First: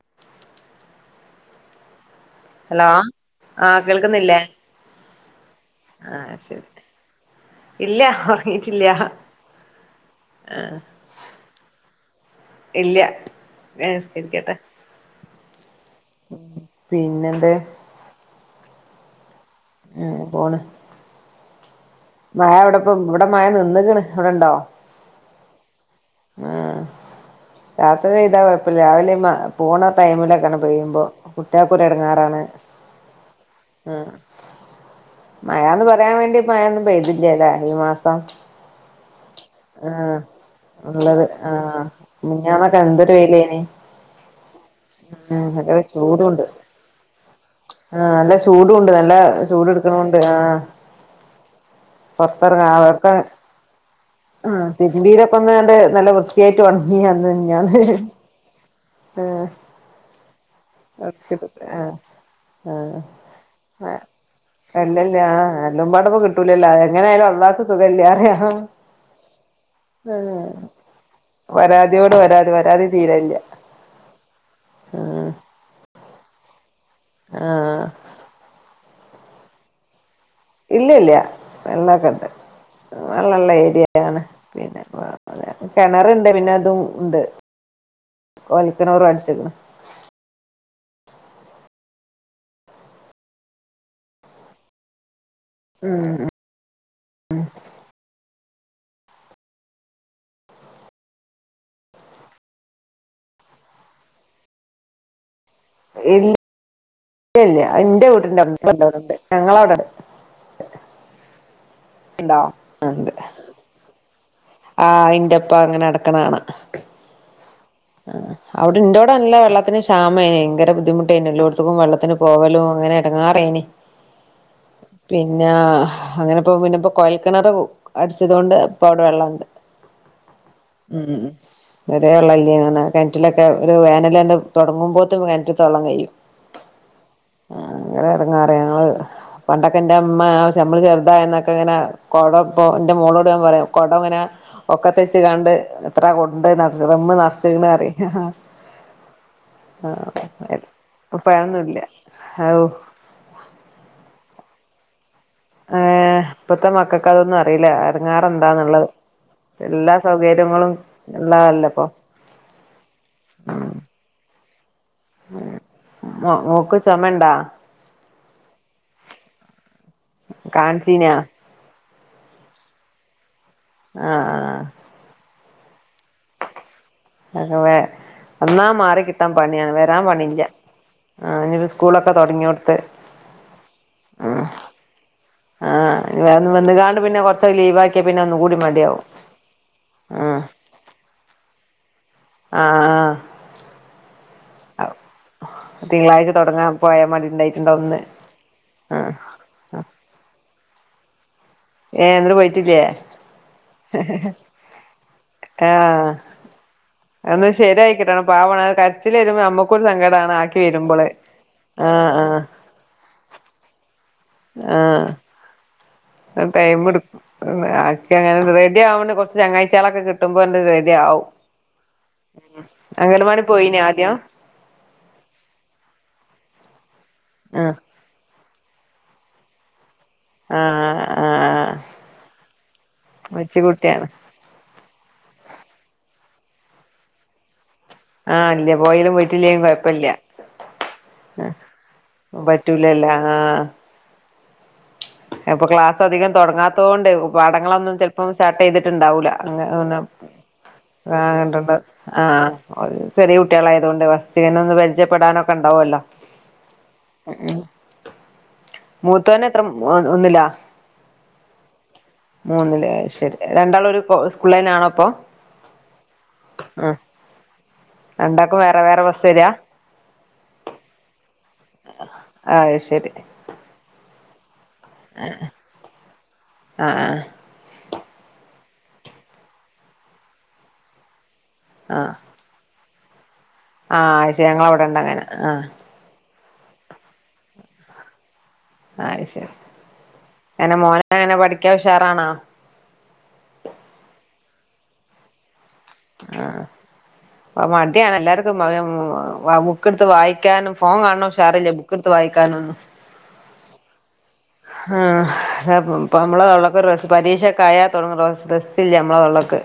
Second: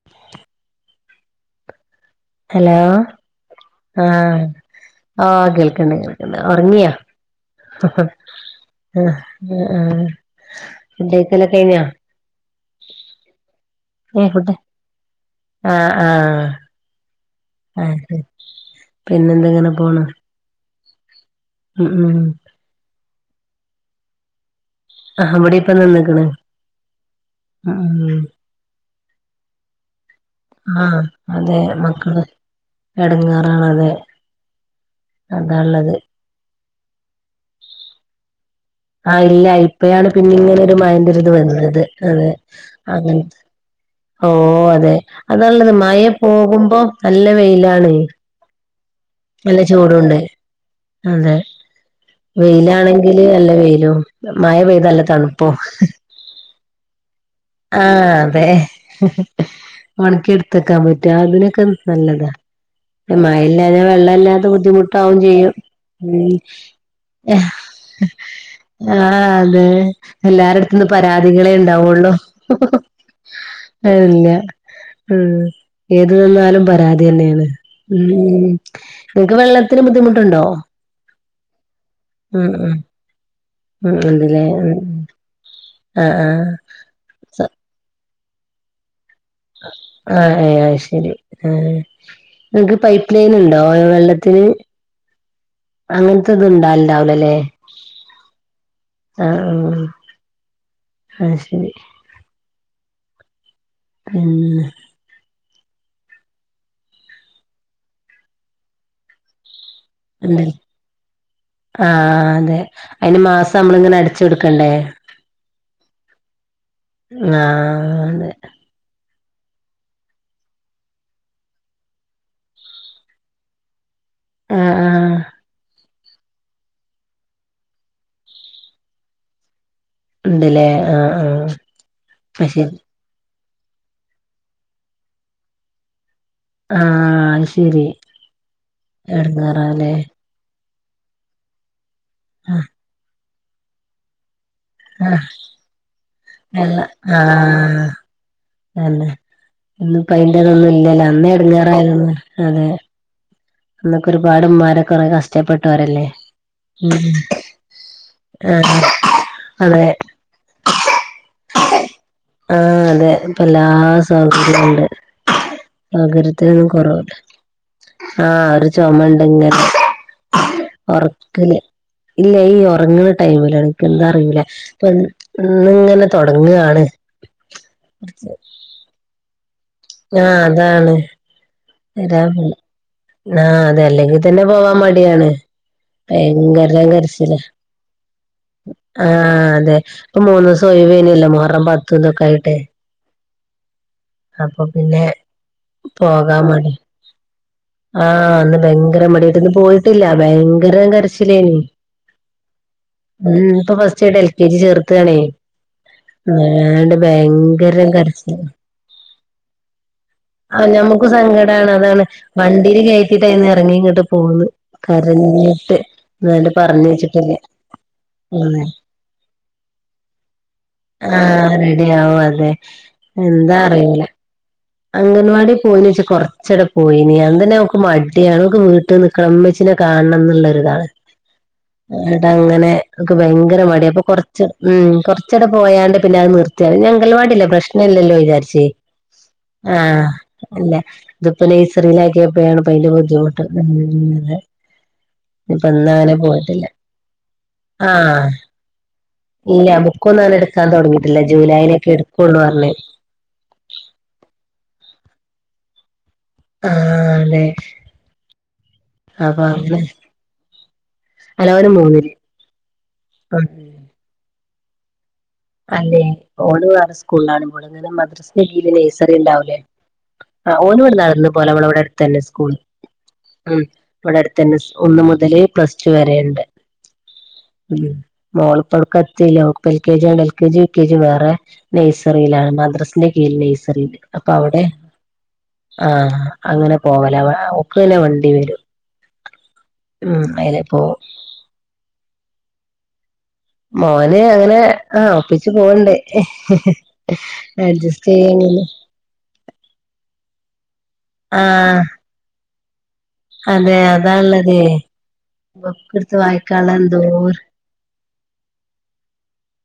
[inaudible] Hello ആഹ് കേൾക്കുന്നില്ലേ ആഹ് ആ കേൾക്കണ്ട് ആഹ് കേൾക്കണ്ട് ശരി ഉറങ്ങിയാ ഇല്ല ഉറങ്ങിട്ടില്ല [unintelligible] ആ ആഹ് ഫുഡ് കഴിക്കൽ കഴിഞ്ഞാ ഇല്ല ഞ്ഞ ഏഹ് ഫുഡ് നിസ്കരിക്കട്ടെ ആഹ് ആഹ് പിന്നെ എന്ത് ആ [unintelligible] പിന്നെന്തെങ്ങനെ ഉ പോണ് ഉം ഉം മഴ ഇവിടെപ്പം ഇവിടെ മഴ നിന്ന്കണ് അവിടെണ്ടോ? ആ അവിടെ ഇപ്പ നിന്നക്ണ് ഇപ്പ രാവിലെ മ പോണ ടൈമിലൊെ- ആഹ് പോയുമ്പോ അതെ കുട്ടക്കൊരു മക്കള് ഇടങ്ങാറാണ് എടങ്ങേറാണ് അതെ ഉം മഴാന്ന് അതാള്ളത് പറയാൻ വേണ്ടി മഴൊന്നും പെയ്തില്ലല്ലെ ഈ മാസം ആഹ് ഇല്ല ഇപ്പഴാണ് ആഹ് പിന്നെ ഇങ്ങനെ ഒരു ഉള്ളത് മയന്റരുത് വന്നത് ആഹ് അതെ മിഞ്ഞാന്നൊക്കെ എന്തൊരു അങ്ങന- വെയിലേനി ഓ അതെ ഉം അതാള്ളത് ഭയങ്കര മഴ ചൂടുണ്ട് പോകുമ്പോ നല്ല വെയിലാണ്. ചൂടു ഉണ്ട് നല്ല ചൂട് എടുക്ക് ണോണ്ട് ആ അതെ പുറത്തറങ്ങക്കെ- വെയിലാണെങ്കില് നല്ല വെയിലോ ആ തിരുമ്പീരൊക്കെ ഒന്നണ്ട് നല്ല വൃത്തിയായിട്ട് ഓണക്കി ന്ന് ആഹ് അതെ ഉണക്കി എടുത്തക്കാൻ പറ്റും ആഹ് അതിനൊക്കെ നല്ലതാ ആഹ് മഴല്ലാഞ്ഞാ ആഹ് വെള്ളല്ലാതെ ബുദ്ധിമുട്ടാവും അല്ലല്ല ചെയ്യും ആഹ് സുഖല്ല്യാറിയാ ആഹ് അതെ എല്ലാരുടുത്ത്ന്ന് പരാതികളെ ഉണ്ടാവുള്ളൂ. പരാതിയോട് പരാതി പരാതി തീരല്ല അല്ല ആഹ് ഉം ഏത് നിന്നാലും പരാതി അതുതന്നെയാണ് ആഹ് ഉം നിങ്ങക്ക് വെള്ളത്തിന് ബുദ്ധിമുട്ടുണ്ടോ ഇല്ലയില്ലാ വെള്ളൊക്കൊണ്ട് ഉം ഉം അത് നല്ല ഉം ഏരിയയാണ് ഉണ്ടല്ലേ ഉം പിന്നെ കെണറുണ്ട് പിന്നെ അതും ഉണ്ട്. ത വലിക്കണവർ അടിച്ചേക്കണ് ആ അ അയ്ശെരി ആ നിങ്ങ്ക്ക് പൈപ്പ്ലൈൻ ഉണ്ടോ വെള്ളത്തിന്. ഉം അങ്ങനത്തത് ഇണ്ടാവ ഇണ്ടാവൂലല്ലേ. ആ ആ അയ്ശെരി. ഉംന്ന് ഇല്ലാ ഇല്ലൃ എന്റെ വീട്ടിന്റെറ്റവിടൊണ്ട് ഞങ്ങളെ അവിടൊണ്ട്. എന്തിന് ആ ഉണ്ടോ അതെ അതിനുമാസം നമ്മളിങ്ങനെ അടച്ചുകൊടുക്കണ്ടേ. ആ ഇന്റൊപ്പം അങ്ങനെ അടക്കണണാണ് ങ്ങാ ആ അവിടെ ഇന്റോടെ നല്ല വെള്ളത്തിന് ക്ഷാമമായിനെ ഭയങ്കര ബുദ്ധിമുട്ടായിന് എല്ലോടത്തക്കും വെള്ളത്തിന് പോവാലോ അങ്ങനെ എടങ്ങേറായിന്. ആഹ് ആഹ് പിന്നാ. അങ്ങനെയിപ്പോ പിന്നെ ഇപ്പോ കോയൽക്കിണർ കു അടിച്ചതുകൊണ്ട് ഇപ്പവിടെ വെള്ളൊണ്ട്. ഉണ്ടല്ലേ. ആഹ് ആഹ് [unintelligible] അത് ശരി കെണറ്റിലൊക്കെ ഒരു വേനലങ്ങട് തൊടങ്ങുമ്പോത്തും കെണറ്റിത്തെ വെള്ളം കഴിയും. ആഹ് അത് ശരി ഞങ്ങളാ എറങ്ങാറ് ഞങ്ങള് പണ്ടൊക്കെ എടങ്ങേറാല്ലേ എന്റെ അമ്മ. ഞമ്മള് ചെറുതായെന്നൊക്കെ ഇങ്ങനെ കൊടം ആഹ് ഇപ്പോ എൻ്റെ മോളോട് ഞാൻപറയും കൊടം ഇങ്ങനെ ആഹ് ഒക്കത്തെച്ചുകാണ്ട് എത്ര കൊണ്ട് നെർ ഡ്രമ്മ് നെറച്ചേക്കണന്നറിയോ ഹ്ഹാ അതെ ഇന്നും കയ്യിലൊന്നും ഇല്ലല്ലോ ഇപ്പ അന്നേ അതൊന്നുല്ല എടങ്ങേറായതല്ലേ ഔ അതെ. അന്നൊക്കെ ഒരുപാട് ഉമ്മാരെ കൊറെ കഷ് ഏർ ഇപ്പത്തെ മക്കക്ക് അതൊന്നും അറിയില്ല എടങ്ങേറ് ആഹ് എന്താന്നൊള്ളത്. അതെ എല്ലാ സൗകര്യങ്ങളും ഉള്ളതല്ല ഇപ്പൊ. ആ അതെ ഇപ്പ എല്ലാ സൗകര്യങ്ങളും ഉണ്ട് സൗകര്യത്തിനൊന്നും മോക്ക് കൊറവില്ല. ചൊമണ്ടാ ആ ഒരു ചൊമ ഉണ്ടെങ്കി കാണിച്ചീനാ ഒറക്കല്. ഇല്ല ഈ ഒറങ്ങണ ടൈമില് എനക്ക് എന്താ ആഹ് അറിയൂല ആഹ് ഓ ഇന്ന് ഇങ്ങനെ തൊടങ്ങുകാണ്. ആകവെ എന്നാ മാറിക്കിട്ട്. മൊത്തം പണിയാണ് വരാൻ ആഹ് പണിയില്ല അതാണ് ആ ഇനിപ്പം സ്കൂളൊക്കെ തൊടങ്ങിയോടത്ത്. ആ അതെ അല്ലെങ്കിതന്നെ പോവാൻ മടിയാണ്. ആ ഇനി ഭയങ്കരം വന്നുകാണ്ട് പിന്നെ കരച്ചിലാ കൊറച്ച് ലീവ് ആക്കിയാ പിന്നെ ഒന്നും കൂടി മടിയാവും ആ അതെ ആ ഇപ്പം മൂന്നുദിവസ് ഒഴിവുതന്നെയല്ലേ മുഹറം പത്തുന്നൊക്കെയായിട്ടേ. ആ അപ്പൊ ആ പിന്നെ. തിങ്കളാഴ്ച പോകാൻ മടി തുടങ്ങാൻ പോയാ മടി ഉണ്ടായിട്ടുണ്ടാവും ഇന്ന് ആ ആ അന്നുഭയങ്കര മടി ഇന്നുപോയിട്ടില്ല ഭയങ്കര കരച്ചിലേന്. ഏ എന്നിട്ട് പോയിട്ടില്ലേ ഉം ഇന്നിപ്പം ഫസ്റ്റായിട്ട് എൽ കെ ജി ചേർക്കാണേ ആ ആണ്ട് ഭയങ്കരം കരച്ചിലാ ച്ചിലു വരുമ്പോ ഞമ്മക്കൊരു സങ്കടാണ്. ആക്കി ആ ഞമ്മക്ക് വരുമ്പള് സങ്കടാണ് ആ അതാണ് ആ വണ്ടീല് കയറ്റിട്ടയിന്ന് എറങ്ങി ഇങ്ങോട്ട് പോന്ന്. കരഞ്ഞിട്ട്. അ ന്നാലും പറഞ്ഞ് ടൈമെടുക്കും വെച്ചിട്ടില്ല ആക്കി അങ്ങനെ ഉം റെഡിയാവാണ്ട് കൊറച്ചു ചങ്ങാഴ്ച്ചകളൊക്കെ കിട്ട് കിട്ടുമ്പോ ആണ്ട് റെഡിയാവും ആഹ് റെഡി ആവും അതെ അംഗനവാടി പോയിനാ ആദ്യം. അംഗനവാടി പോയിനച്ചാ കൊറച്ചെടെ പോയിന് അതന്നെ ആഹ് അവക്ക് മടി ടിയാ അവക്ക് വീട്ടിനിക്കണം ഉമ്മച്ചീനെ കാണണംന്ന്. നതാണ് ആഹ് ആഹ് ആട്ട അങ്ങനെെ കൊച്ചു ഭയങ്കര മടി അപ്പൊ. കുട്ടിയാണ് ഉം. കുറച്ചടെ പോയാണ്ട് പിന്നെ അത് നിർത്തിയാണ് ഞങ്കൽവാടില്ല പ്രശ്നം. ഇല്ലല്ലോ ആഹ് വിചാരിച്ച് ഇല്ല പോയലും പോയി ആഹ് അല്ല ഇതിപ്പോ നെയ്സറിയിലാക്കിയപ്പോണ് പൈന്റെ പറ്റൂലല്ല ബുദ്ധിമുട്ട് അപ്പൊ ഇനിപ്പ ക്ലാസ് ഇന്നങ്ങനെ അധികം പോയിട്ടില്ല തുടങ്ങാത്തോണ്ട് പടങ്ങളൊന്നും ആഹ് ചെപ്പം സ്റ്റാർട്ട് ചെയ്തിട്ടുണ്ടാവൂല അ ഇല്ല ഒ ബുക്കൊന്നും അങ്ങനെ എടുക്കാൻ തുടങ്ങിയിട്ടില്ല വണ്ടണ്ട് ജൂലൈയിലൊക്കെ എടുക്കുള്ളൂ ആഹ് പറഞ്ഞ് ചെറിയ കുട്ടികള ആായതുകൊണ്ട് വസ്തികനൊന്ന് പരിചയപ്പെടാനൊക്കെ ഉണ്ടാവല്ലോ ആഹ് അതെ ഉം അപ്പൊ മൂത്തന്നെത്ര അങ്ങനെ മ ഒന്നിലാ അല്ല ഓന് മൂന്നില് മൂന്നിലേ ശരി ഉം രണ്ടാൾ ഒരു പുള്ളേനാണോപ്പൊ അല്ലെ ഓണ് വേറെ സ്കൂളിലാണുമ്പോള് ഇങ്ങനെ മദ്രസ് രണ്ടാക്കും നഗിയില് വേറെ വേറെ നഴ്സറി ബസ് വരാ ഉണ്ടാവൂല്ലേ ആ ഓനും നടന്ന് പോലെ നളവിടെ അടുത്ത്ന്നെ സ്കൂൾ അത് ശരി ഉം ഇവിടെടുതന്നെ ഒന്ന് മുതല് പ്ലസ് ടു വരുണ്ട് ആഹ് ആഹ് ഉം മോള ഇപ്പൊഴൊക്കെ എത്തില്ല എൽ കെ ജിണ്ട് L K G V K G വേറെ ആഹ് നെയ്സറയിലാണ് മദ്രാസന്റെ കില് ന ആഹ് ആച്ചേ ഞങ്ങ അവിടെണ്ട അങ്ങനെ ആഹ് ആഹ് അങ്ങനെ പോകല ഒക്കല്ലെ വണ്ടി വരും ആ ശരി ഉം അയിന് എന്നേ പോ മോനങ്ങനെ പഠിക്കാ ഉഷാറാണോ? മോന് അങ്ങനെ ആ ഒപ്പി പോവ്ണ്ടേ ആഹ് അഡ്ജസ്റ്റ് ചെയ്യങ്കില് വ ബുക്കെടുത്ത് വായിക്കാനും ഫോൺ കാണോ ഷാറല്ലേ ആഹ് ബുക്കെടുത്ത് വായിക്കാനൊന്നും അതെ അതാല്ല ആ നമ്മളള്ള വായിക്കാള്ള എന്തോര് പരീക്ഷൊക്കെ ആയാ തുടങ്ങ റെസ്റ്റില്ല നമ്മളെള്ളക്ക്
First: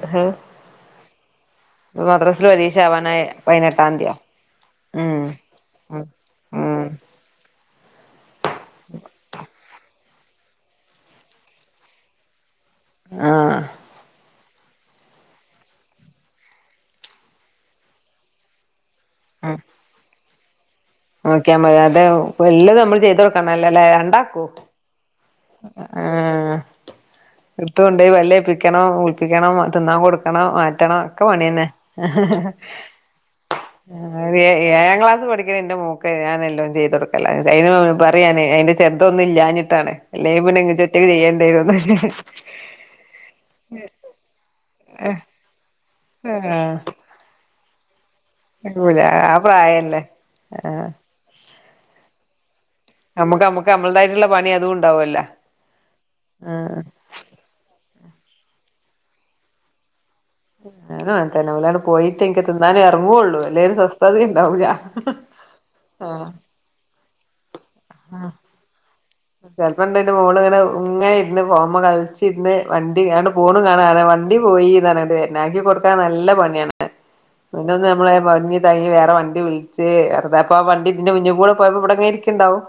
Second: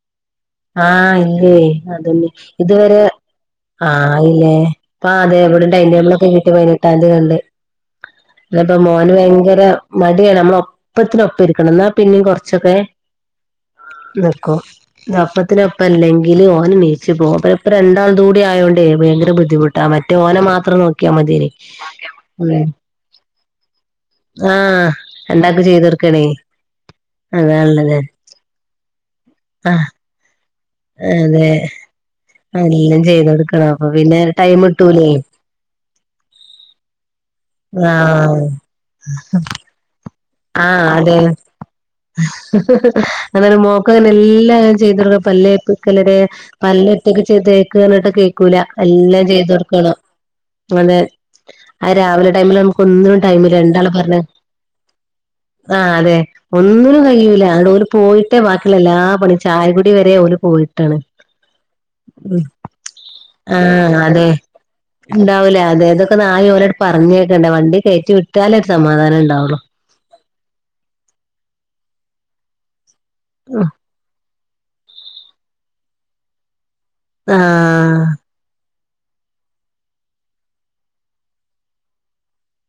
ആഹ് ഇല്ലേ അതന്നെ ഇതുവരെ വയനാട്ട് ആഹ് ഇല്ലേ അപ്പ അതെ എവിടെ ഉം ഡൈൻടേബിള ഒക്കെ എ ഉം പട്ടാംതിയതിക ഉണ്ട് അപ്പോ മോന് ഭയങ്കര മടിയ നമ്മള ഒപ്പത്തിന ഒപ്പം ഇരിക്കണം എന്നാ പിന്നെയും കൊറച്ചൊക്കെ ആഹ് നിക്കും ഇപ്പത്തിനൊപ്പം അല്ലെങ്കിൽ ഓന് നിച്ച് പോകും അപ്പ ഇപ്പ രണ്ടാൾത് കൂടി ആയോണ്ട് ഭയങ്കര ബുദ്ധിമുട്ടാ മറ്റേഓനെ മാത്രം നോക്ക ഓക്കെമ്മതി അത വല് നമ്മള് ചെയ്ത കൊടുക്കണം അല്ലേ അല്ല ഉണ്ടാക്കൂ ആഹ് രണ്ടാക്കും ചെയ്ത് ആ കൊടുക്കണേ അതാള്ളത് ഇർത്തുണ്ടേയ് വല്ലേ ോ വിളൽപ്പിക്കണോ ആഹ് തിന്നാൻ കൊടുക്കണോ മാറ്റം ഒക്കെ അതെ പണിയന്നേ എല്ലാം ചെയ്ത് കൊടുക്കണം അപ്പൊ പിന്നെ ടൈം ഏഴാം കിട്ടൂലേ ക്ലാ പടി എന്റെറെ മൂക്ക് ഞാനെല്ലാം ചെയ്ത കൊടുക്കല അ പറയാന് ആഹ് അതിന്റെ ചെറുതൊന്നും ഇല്ലാഞ്ഞിട്ടാണ് അല്ലെങ്കി പിന്നെ ഇങ്ങക്ക് ആഹ് ഒറ്റക്ക് അതെ ചെയ്യേണ്ടിവരുന്ന് അങ്ങെ മോക്കങ്ങനെ എല്ലാം ചെയ്തടുക്ക പല്ലേപ്പിക്കലരെ ആഹ് പല്ലറ്റൊക്കെ ചെയ്തേക്കാനായിട്ട് കേ നടക്കൂല എല്ലാം ആ ചെയ്ത് കൊടുക്കണം പ്രായല്ലേ ആഹ് അങ്ങനെ ആ രാവിലെ ടൈമ ഒന്നും നമ്മുക്ക് ടൈമ നമ്മുക്ക് രണ്ടാള് പറഞ്ഞ നമ്മളതായിട്ടുള്ള പണി അതും ഉണ്ടാവുഅല്ലോ ആ് അതെ ഒന്നും കഴൂല ആവിടോര് പോയിട്ട് ബാക്കിയുള്ള എല്ലാ പണിയും ചായകുടി വരെ ഓല് പോയിട്ടാണ് ഞാന മനേന്നെ പോലാണ് പോയിട്ട് എനിക്ക് തിന്നാനേ ഇറങ്ങുവുള്ളൂ എല്ലേൽ സ്വസ്ഥത ഉണ്ടാവൂല്ല ഉണ്ടാവില്ല അതെ അതൊക്കെ നായ ഓലോട്് പറഞ്ഞേക്കേണ്ട വണ്ടി കയറ്റി വിട്ടാല ഒരു സമാധാനം ഉണ്ട് ചെിലപ്പ ഇണ്ടന്റെ മോണ് ഇങ്ങനെ ഉങ്ങ ഇരുന്ന് പോകുമ്പോ കളിച്ചിരുന്ന് വണ്ടി കണ്ട് പോണും കാണാെ വണ്ട ണ്ടി പോയി ഇതാണ് ഇത്ാക്കി കൊടുക്കാൻ നല്ല പണിയാണ് പിന്ന് ആഹ് നമ്മളെ ഇാ വേറെ വണ്ടി വിളിച്ച് വെുതെ അപ്പ ആ വണ്ടി ഇതിന്റെ മുന്നിൽ കൂടെ പോയപ്പോ വിടങ്ങി ഇരിക്കണ്ടാവും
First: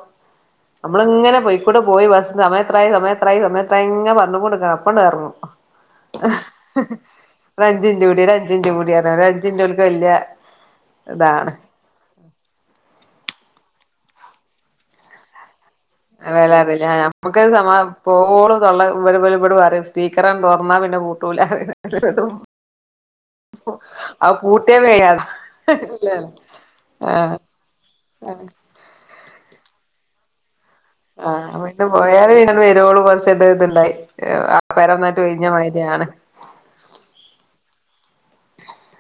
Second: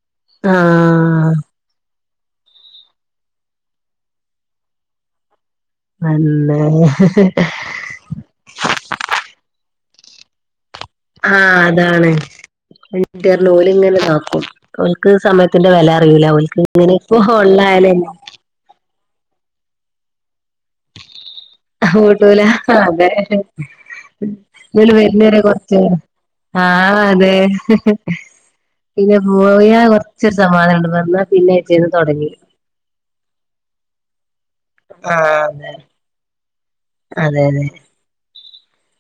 അമ്മൾ ആഹ് ഇങ്ങനെ കൂടെ പോയി ബസ് സമയത്തായി സമയത്തായി സമയത്ര ഇങ്ങ പറന്ന കൊണ്ട്ടുക്കണം അപ്പൊണ്ട ഇറങ്ങും അന്നേ അഞ്ചി മിൻറ്റ്ടിയ രഞ്ചിഞ്ന്റെ ടിയ ഒരുഞ്ചി ൻറ്റ് ഓര്ക്ക് വലിയ ആഹ അതാണ് ഓല ഇങ്ങന ഇതാക്കും ഓർക്ക്ക്ക് സമയത്തിന്റെ വെല ല വെല ഓര്ക്ക് ഇങ്ങനെ ഇപ്പോ ഉള്ളായാലല്ല ിെട് പറയും സ്പീക്കറാണ് ത തുറന്നാൽ പിന്നെ പുട്ടൂല പുട്ടൂല അതനെ അത് പൂട്ടിയ ഇവര് പെയ്യാതാ വരുന്നേര കൊറച്ച് ഇല്ല ആഹ അതെ ആഹ് ആഹ് പിന്നെ പോവയാ കുറച്ചൊരു സമാധനാനംുണ്ട് പറ ആഹ് അ പിന്നെ പോയാരെ വരുവോള് കുറച്ച് ഇത് ഇതുണ്ടായി ആപര ഒന്നായിട്ട് ഒഴിഞ്ഞ മയിരിയാണ് അതന്നെ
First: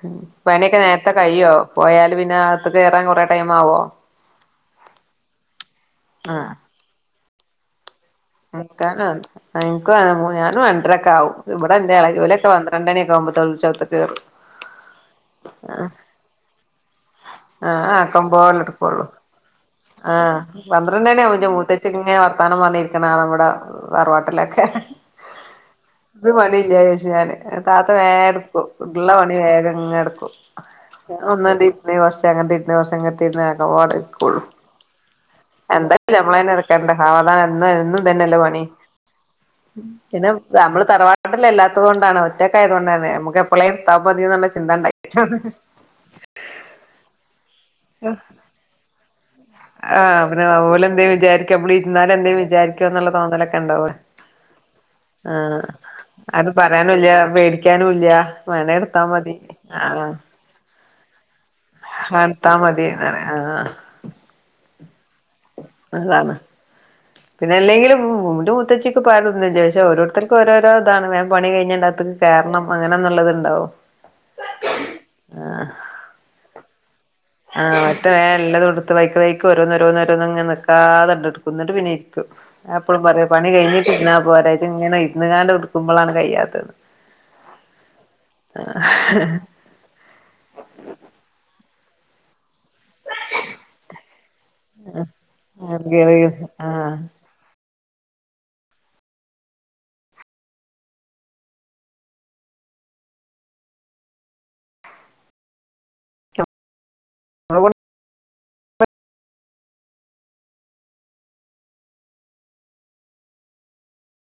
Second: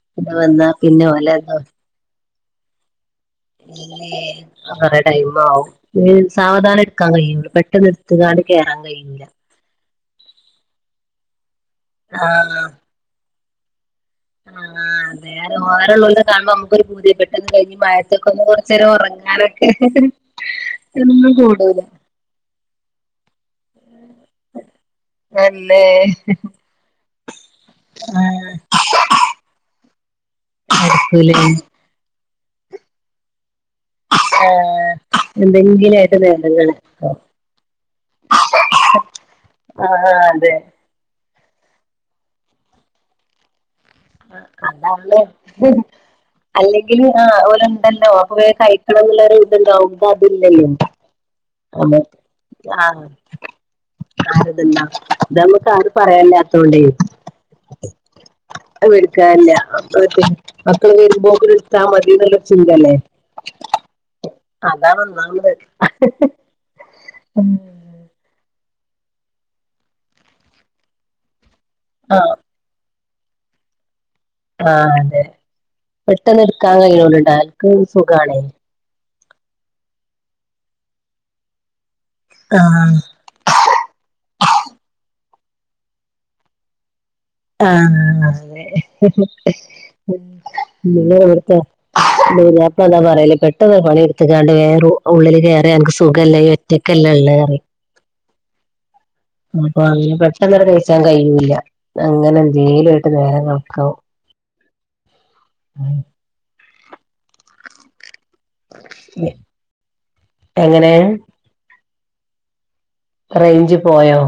ഉ പണിയൊക്കെ പിന്നെ നേരത്തെ ഓലെ കഴ്യോ പോയാാലല് പിന്നെ അകത്ത കയറൻ കൊറെേ ടൈം ആവോ ല്ലറെ ടൈം ആവും ആഹ് സാവധാനം എടുക്കാൻ കഴിയും പെട്ടെന്ന് എടുത്തുകാണ്ട് കേറാൻ കഴിയൂല എ എന ഞാനും രണ്ടരക്ക ആാവും ഇവിടെ എൻ്റെ എളച്ചി ഒലൊക്കെ പന്ത്രണ്ടണൊക്കെകുമ്പോത്തിന് കുളിച്ച് കത്ത കേറ്യം ആഹ അത വേ വേറെ ഉള്ള കാുമ്പോ നമുക്കൊരു പുതി പെട്ടെന്ന് കഴിഞ് ആഹ് മഴ ത്തൊക്കെ ഒന്ന് കുറച്ച നേം ഉറങ്ങാ ലോ ആ് പന്ത്രണ്ട ണിആാവുമ്പോത്തിന് കൂടൂല മൂത്തേച്ചിങ്ങനെ വർത്താനം പറഞ്ഞിരിക്കണ ആളാ ഇവിടെ തറവാട്ടിലൊക്കെ അല്ലേ ഇത് പണി ഇല്ല ച ഞാന് താത്ത വേഗ ആഹ് എടുക്കും ഉള്ള പണി വേഗങ്ങ എടുക്കും നടക്കൂലേ ഞാനൊന്ന് ആ ണ്ട് രിന്ന് ഒന്ന് കുറച്ച് ങ്ങണ്ടിരിന്ന് ആക്കപോലെ ഇടുക്കൊള്ളു ആഹ് എന്തെങ്കിലും എന്തായ ആയിട്ട് നമ്മള തെ നേരങ്ങള് ഇറക്കണ്ട സാവധാനം എ എന്നും ഇതന്നെയല്ലെ പണി ആഹ് പിന്നെ അതെ നമ്മള് തറവാടിലല്ലാത്തത് കൊൊണ്ടാണ് ഒറ്റക്കായതുകൊണ്ടാണ് നമ്മുക്ക് ഇപ്പളെർത്താ മതിന്ന ചിന്ത ഉണ്ടായിട്ടാണ് അല്ലെങ്കിൽ ആ അപലെ ഉണ്ടല്ലോ അ കൈക്കണന്നുള്ളരു ആഹ് പിന്നെ അ ഓല്എന്താ വിചാരിക്കാ അമ്മ ള് ഇരുന്നാലും നമുക്ക് എന്തേും വിചാരിക്ക ആഹ് എന്നുള്ള തോന്നലൊക്കെ ഉണ്ടാവോ ആരതല്ല ഇത് നമുക്ക് ആരും ത്ത ആരും പറയാനില്ലാത്തോണ്ടേ പറയാനുല്യ പേടിക്കാനുലിയ അത് വേണഎടുത്താ മതി എടുക്കാനില്ല ആ മറ്റേ മക്കള് വരുമ്പോ ത്തിന്ഇടുത്താ മതി എന്നുള്ള എടുത്താ മതി ചിന്തല്ലേ ആഹ് അതാണ് ഒന്നാമത് അതാണ് പിന്നെ അല്ലെങ്കിലും എൻ്റെ മുത്തച്ചി പാരുന്നില്ല ഓരോരുത്തർക്ക് ഓരോ ഇതാണ് വേഗം പണി കഴിഞ്ഞട്ട് അ ക ത്തക്ക് ആ കേറണം അങ്ങനന്നുള്ളത് ഉണ്ടാവു ആഹ അതെ ന്നെപെട്ടെന്ന് എടുക്കാൻ കഴള്ളണ്ടക്ക് ആഹ് മറ്റേ വേം സുഖണ് എല്ലതും എടുത്ത് വൈക്ക് വൈക്ക്ഓരോന്നോ രോരോുംങ്ങ നിക്കാതണ്ടെടുക്കുന്നിട്ട് പിന്നെ ഇരിക്കും ആ ഞാനപ്പോഴും പറയും പണി കഴിഞ്ഞിട്ടി ഇരുന്നാ പോരെ ഇത്ഇങ്ങനെ ഇരുന്ന്ുകാണ്ട് ഇടുക്കുമ്പോഴാണ് കഴിയാത്തത് ആഹ അതെ ആഹ് എടുത്ത ന അപ്പന്താ പറല പെട്ടവ പണിടു [unintelligible] ടുത്ത് ക്കാണ്ട് വേഗം റൂ. ഉള്ളില് കേറിയാ നിനക്ക് സുഖല്ലെ നീ ഒറ്റക്കല്ലെള്ളത്റിയും അപ്പൊ അങ്ങനെ പെട്ടന്ന കൈച്ചാൻ കഴിയൂല്ല അങ്ങനെ എന്തേലും ആയിട്ട് നേരെ കണക്കാവും ഉം [unintelligible] എങ്ങനെയ റേഞ്ച് പോയോ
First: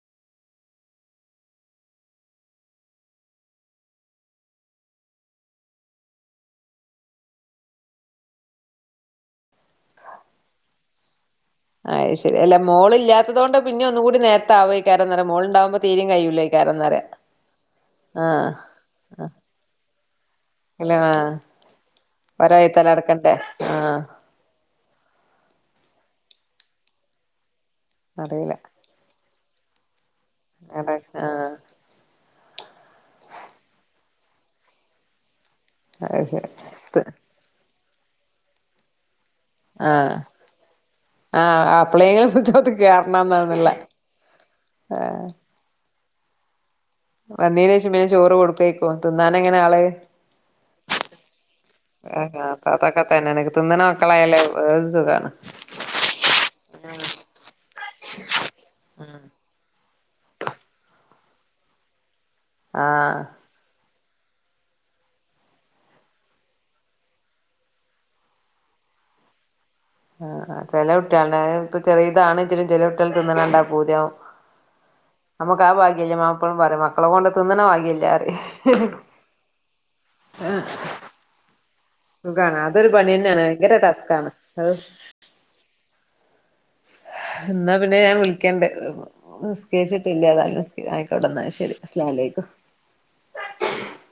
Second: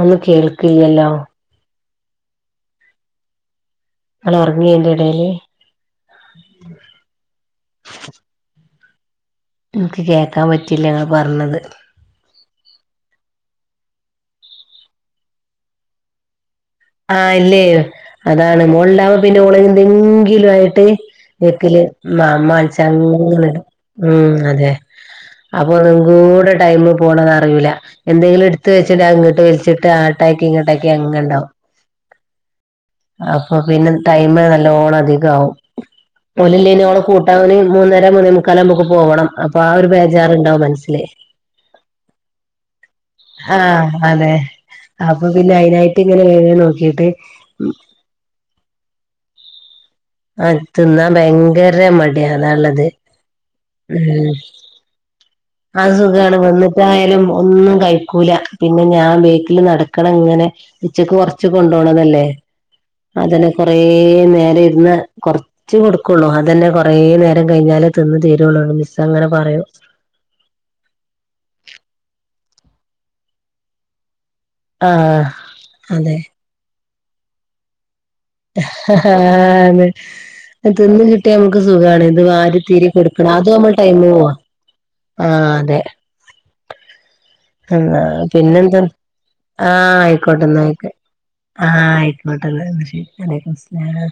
ഒന്നു കേൾക്കില്ലല്ലോ ങ്ങളെ ഉറങ്ങിയ അതിൻ്റെ ടയില് എനിക്ക് കേൾക്കാൻ പറ്റിയില്ല ആ പറഞ്ഞത് അ് ശരി' അല്ലോ മോളില്ലാത്തത കൊണ്ട് പിന്നെ ഒന്ന കൂടി നേരത്തെ ആവോ കാരംന്ന പറിയമോള് ഉണ്ടാവുമ്പോ തീും കഴൂല്ല കാരിന്നപറയ ആഹ് ഇല്ലേ അതാണ് മോളണ്ടവാ പിന്നെ മുള എന്തെങ്കിലും ആയിട്ട് ഇല്ല ആഹ് വെക്കല് മ്മമ്മ ഒരായി വിളിച്ച് തല അടക്കണ്ടേ ങ്ങവരും ആഹ് ഉം അതന്നെ അപ്പൊ ഒന്നും കൂടെ ടൈമ പോണന്ന് അറിയിൂല്ല എന്തെങ്കിലും അറിയില്ല എടുത്ത വെച്ചിട്ട ബങ്ങോട്ട് വലിച്ചിട്ട് ട്ടാക്കി ഇങ്ങട്ടാക്കി അടെ അങ്ങ ഉണ്ടാവും ആഹ് അപ്പൊ പിന്നെ ടൈമ് നല്ലോണം അധികവും അത് ശരി ഒല്ല്ലേനിഓളെ കൂട്ടാന് മൂന്നര മുന്നേ മുക്കാല് ആക്കുപ്പൊക്ക് പോണ്ണം അപ്പൊ ആ ഒരു ആഹ് ബേജാറുണ്ടാവും മനസ്സിലേ ആഹ് അപ്ളയങ്ങ കത് കേയറണംന്ന്ന്നില്ല ആഹ ഇല്ല അതിനായിട്ട് ഇങ്ങനെ വേണ നോക്കിയിട്ട് വന്നീന് ശേഷം പിന്നെ ചോറ് കൊടുതൊകൊതിന്നാന എങ്ങനെ ആള് ആഹ് തിന്നാൻ ഭയങ്കര മടിയാ [unintelligible] അതാള്ളത് പത്തൊക്കെ തന്നെണ് തിന്ന്ണെമക്കളായല്ലേ ഏത് സുഖാണ് ആഹ് സുഖമാണ് വന്നിട്ടായാലും ഒന്നും കഴിക്കൂല പിന്നെ ഞാൻ പി വീട്ടില് നടകണങ്ങനെ ഉച്ചക്ക് കൊറച്ച് കൊണ്ടോണതല്ലേ ആഹ് അത് കൊറേ നേരം ഇരുന്ന കൊറ ച്ച് കൊടുക്കുള്ളൂ അതന്നെ കുറേ നേരം കഴിഞ്ഞാലേ തിന്ന് തീരുള്ളൂന്ന് മിസ് അങ്ങനെ പറയും ആഹ് ചിലകുട്ട്യാള് ങ്ങനെ പ്പൊ ചെറിയതാണ്ണ ഇച്ചിലും ചിലകുട്ട്യാ തിന്നണണ്ട പൂജയാവും ആഹ് നമ്മുക്ക് ആ ഭാഗ്യല്ലേ അതെ മ പ്പളും പറയും മക്കളെ കൊണ്ട് തിന്നണ ഭഗ്യല്ല ആറി അണ് തിന്ന് കിട്ടിയാ നമുക്ക് സുഖണ് അത് സുഖാണ് വാരി അതൊരു തീരി കൊടുക്കണം പണിയെന്നേണ് അത് നമ്മൾ ഭയങ്കര ടൈം പോ ടാസ്കാണ് അത് ആ അതെ എന്നാ പിന്നെ ന്നാ ഞാൻ വിളിക്കണ്ട് പിന്നെന്താ ആഹ നിസ്കരിച്ചിട്ടില്ല അതാ ആയിക്കോട്ടെന്ന നിസ്ക ഒക്കെ ആയിക്കോട്ടെ എന്നാ ശരി ആഹ് അസ്സലാമു അലൈക്കും ആയിക്കോടെ ശരി വലക്കും സ്ല്ലാം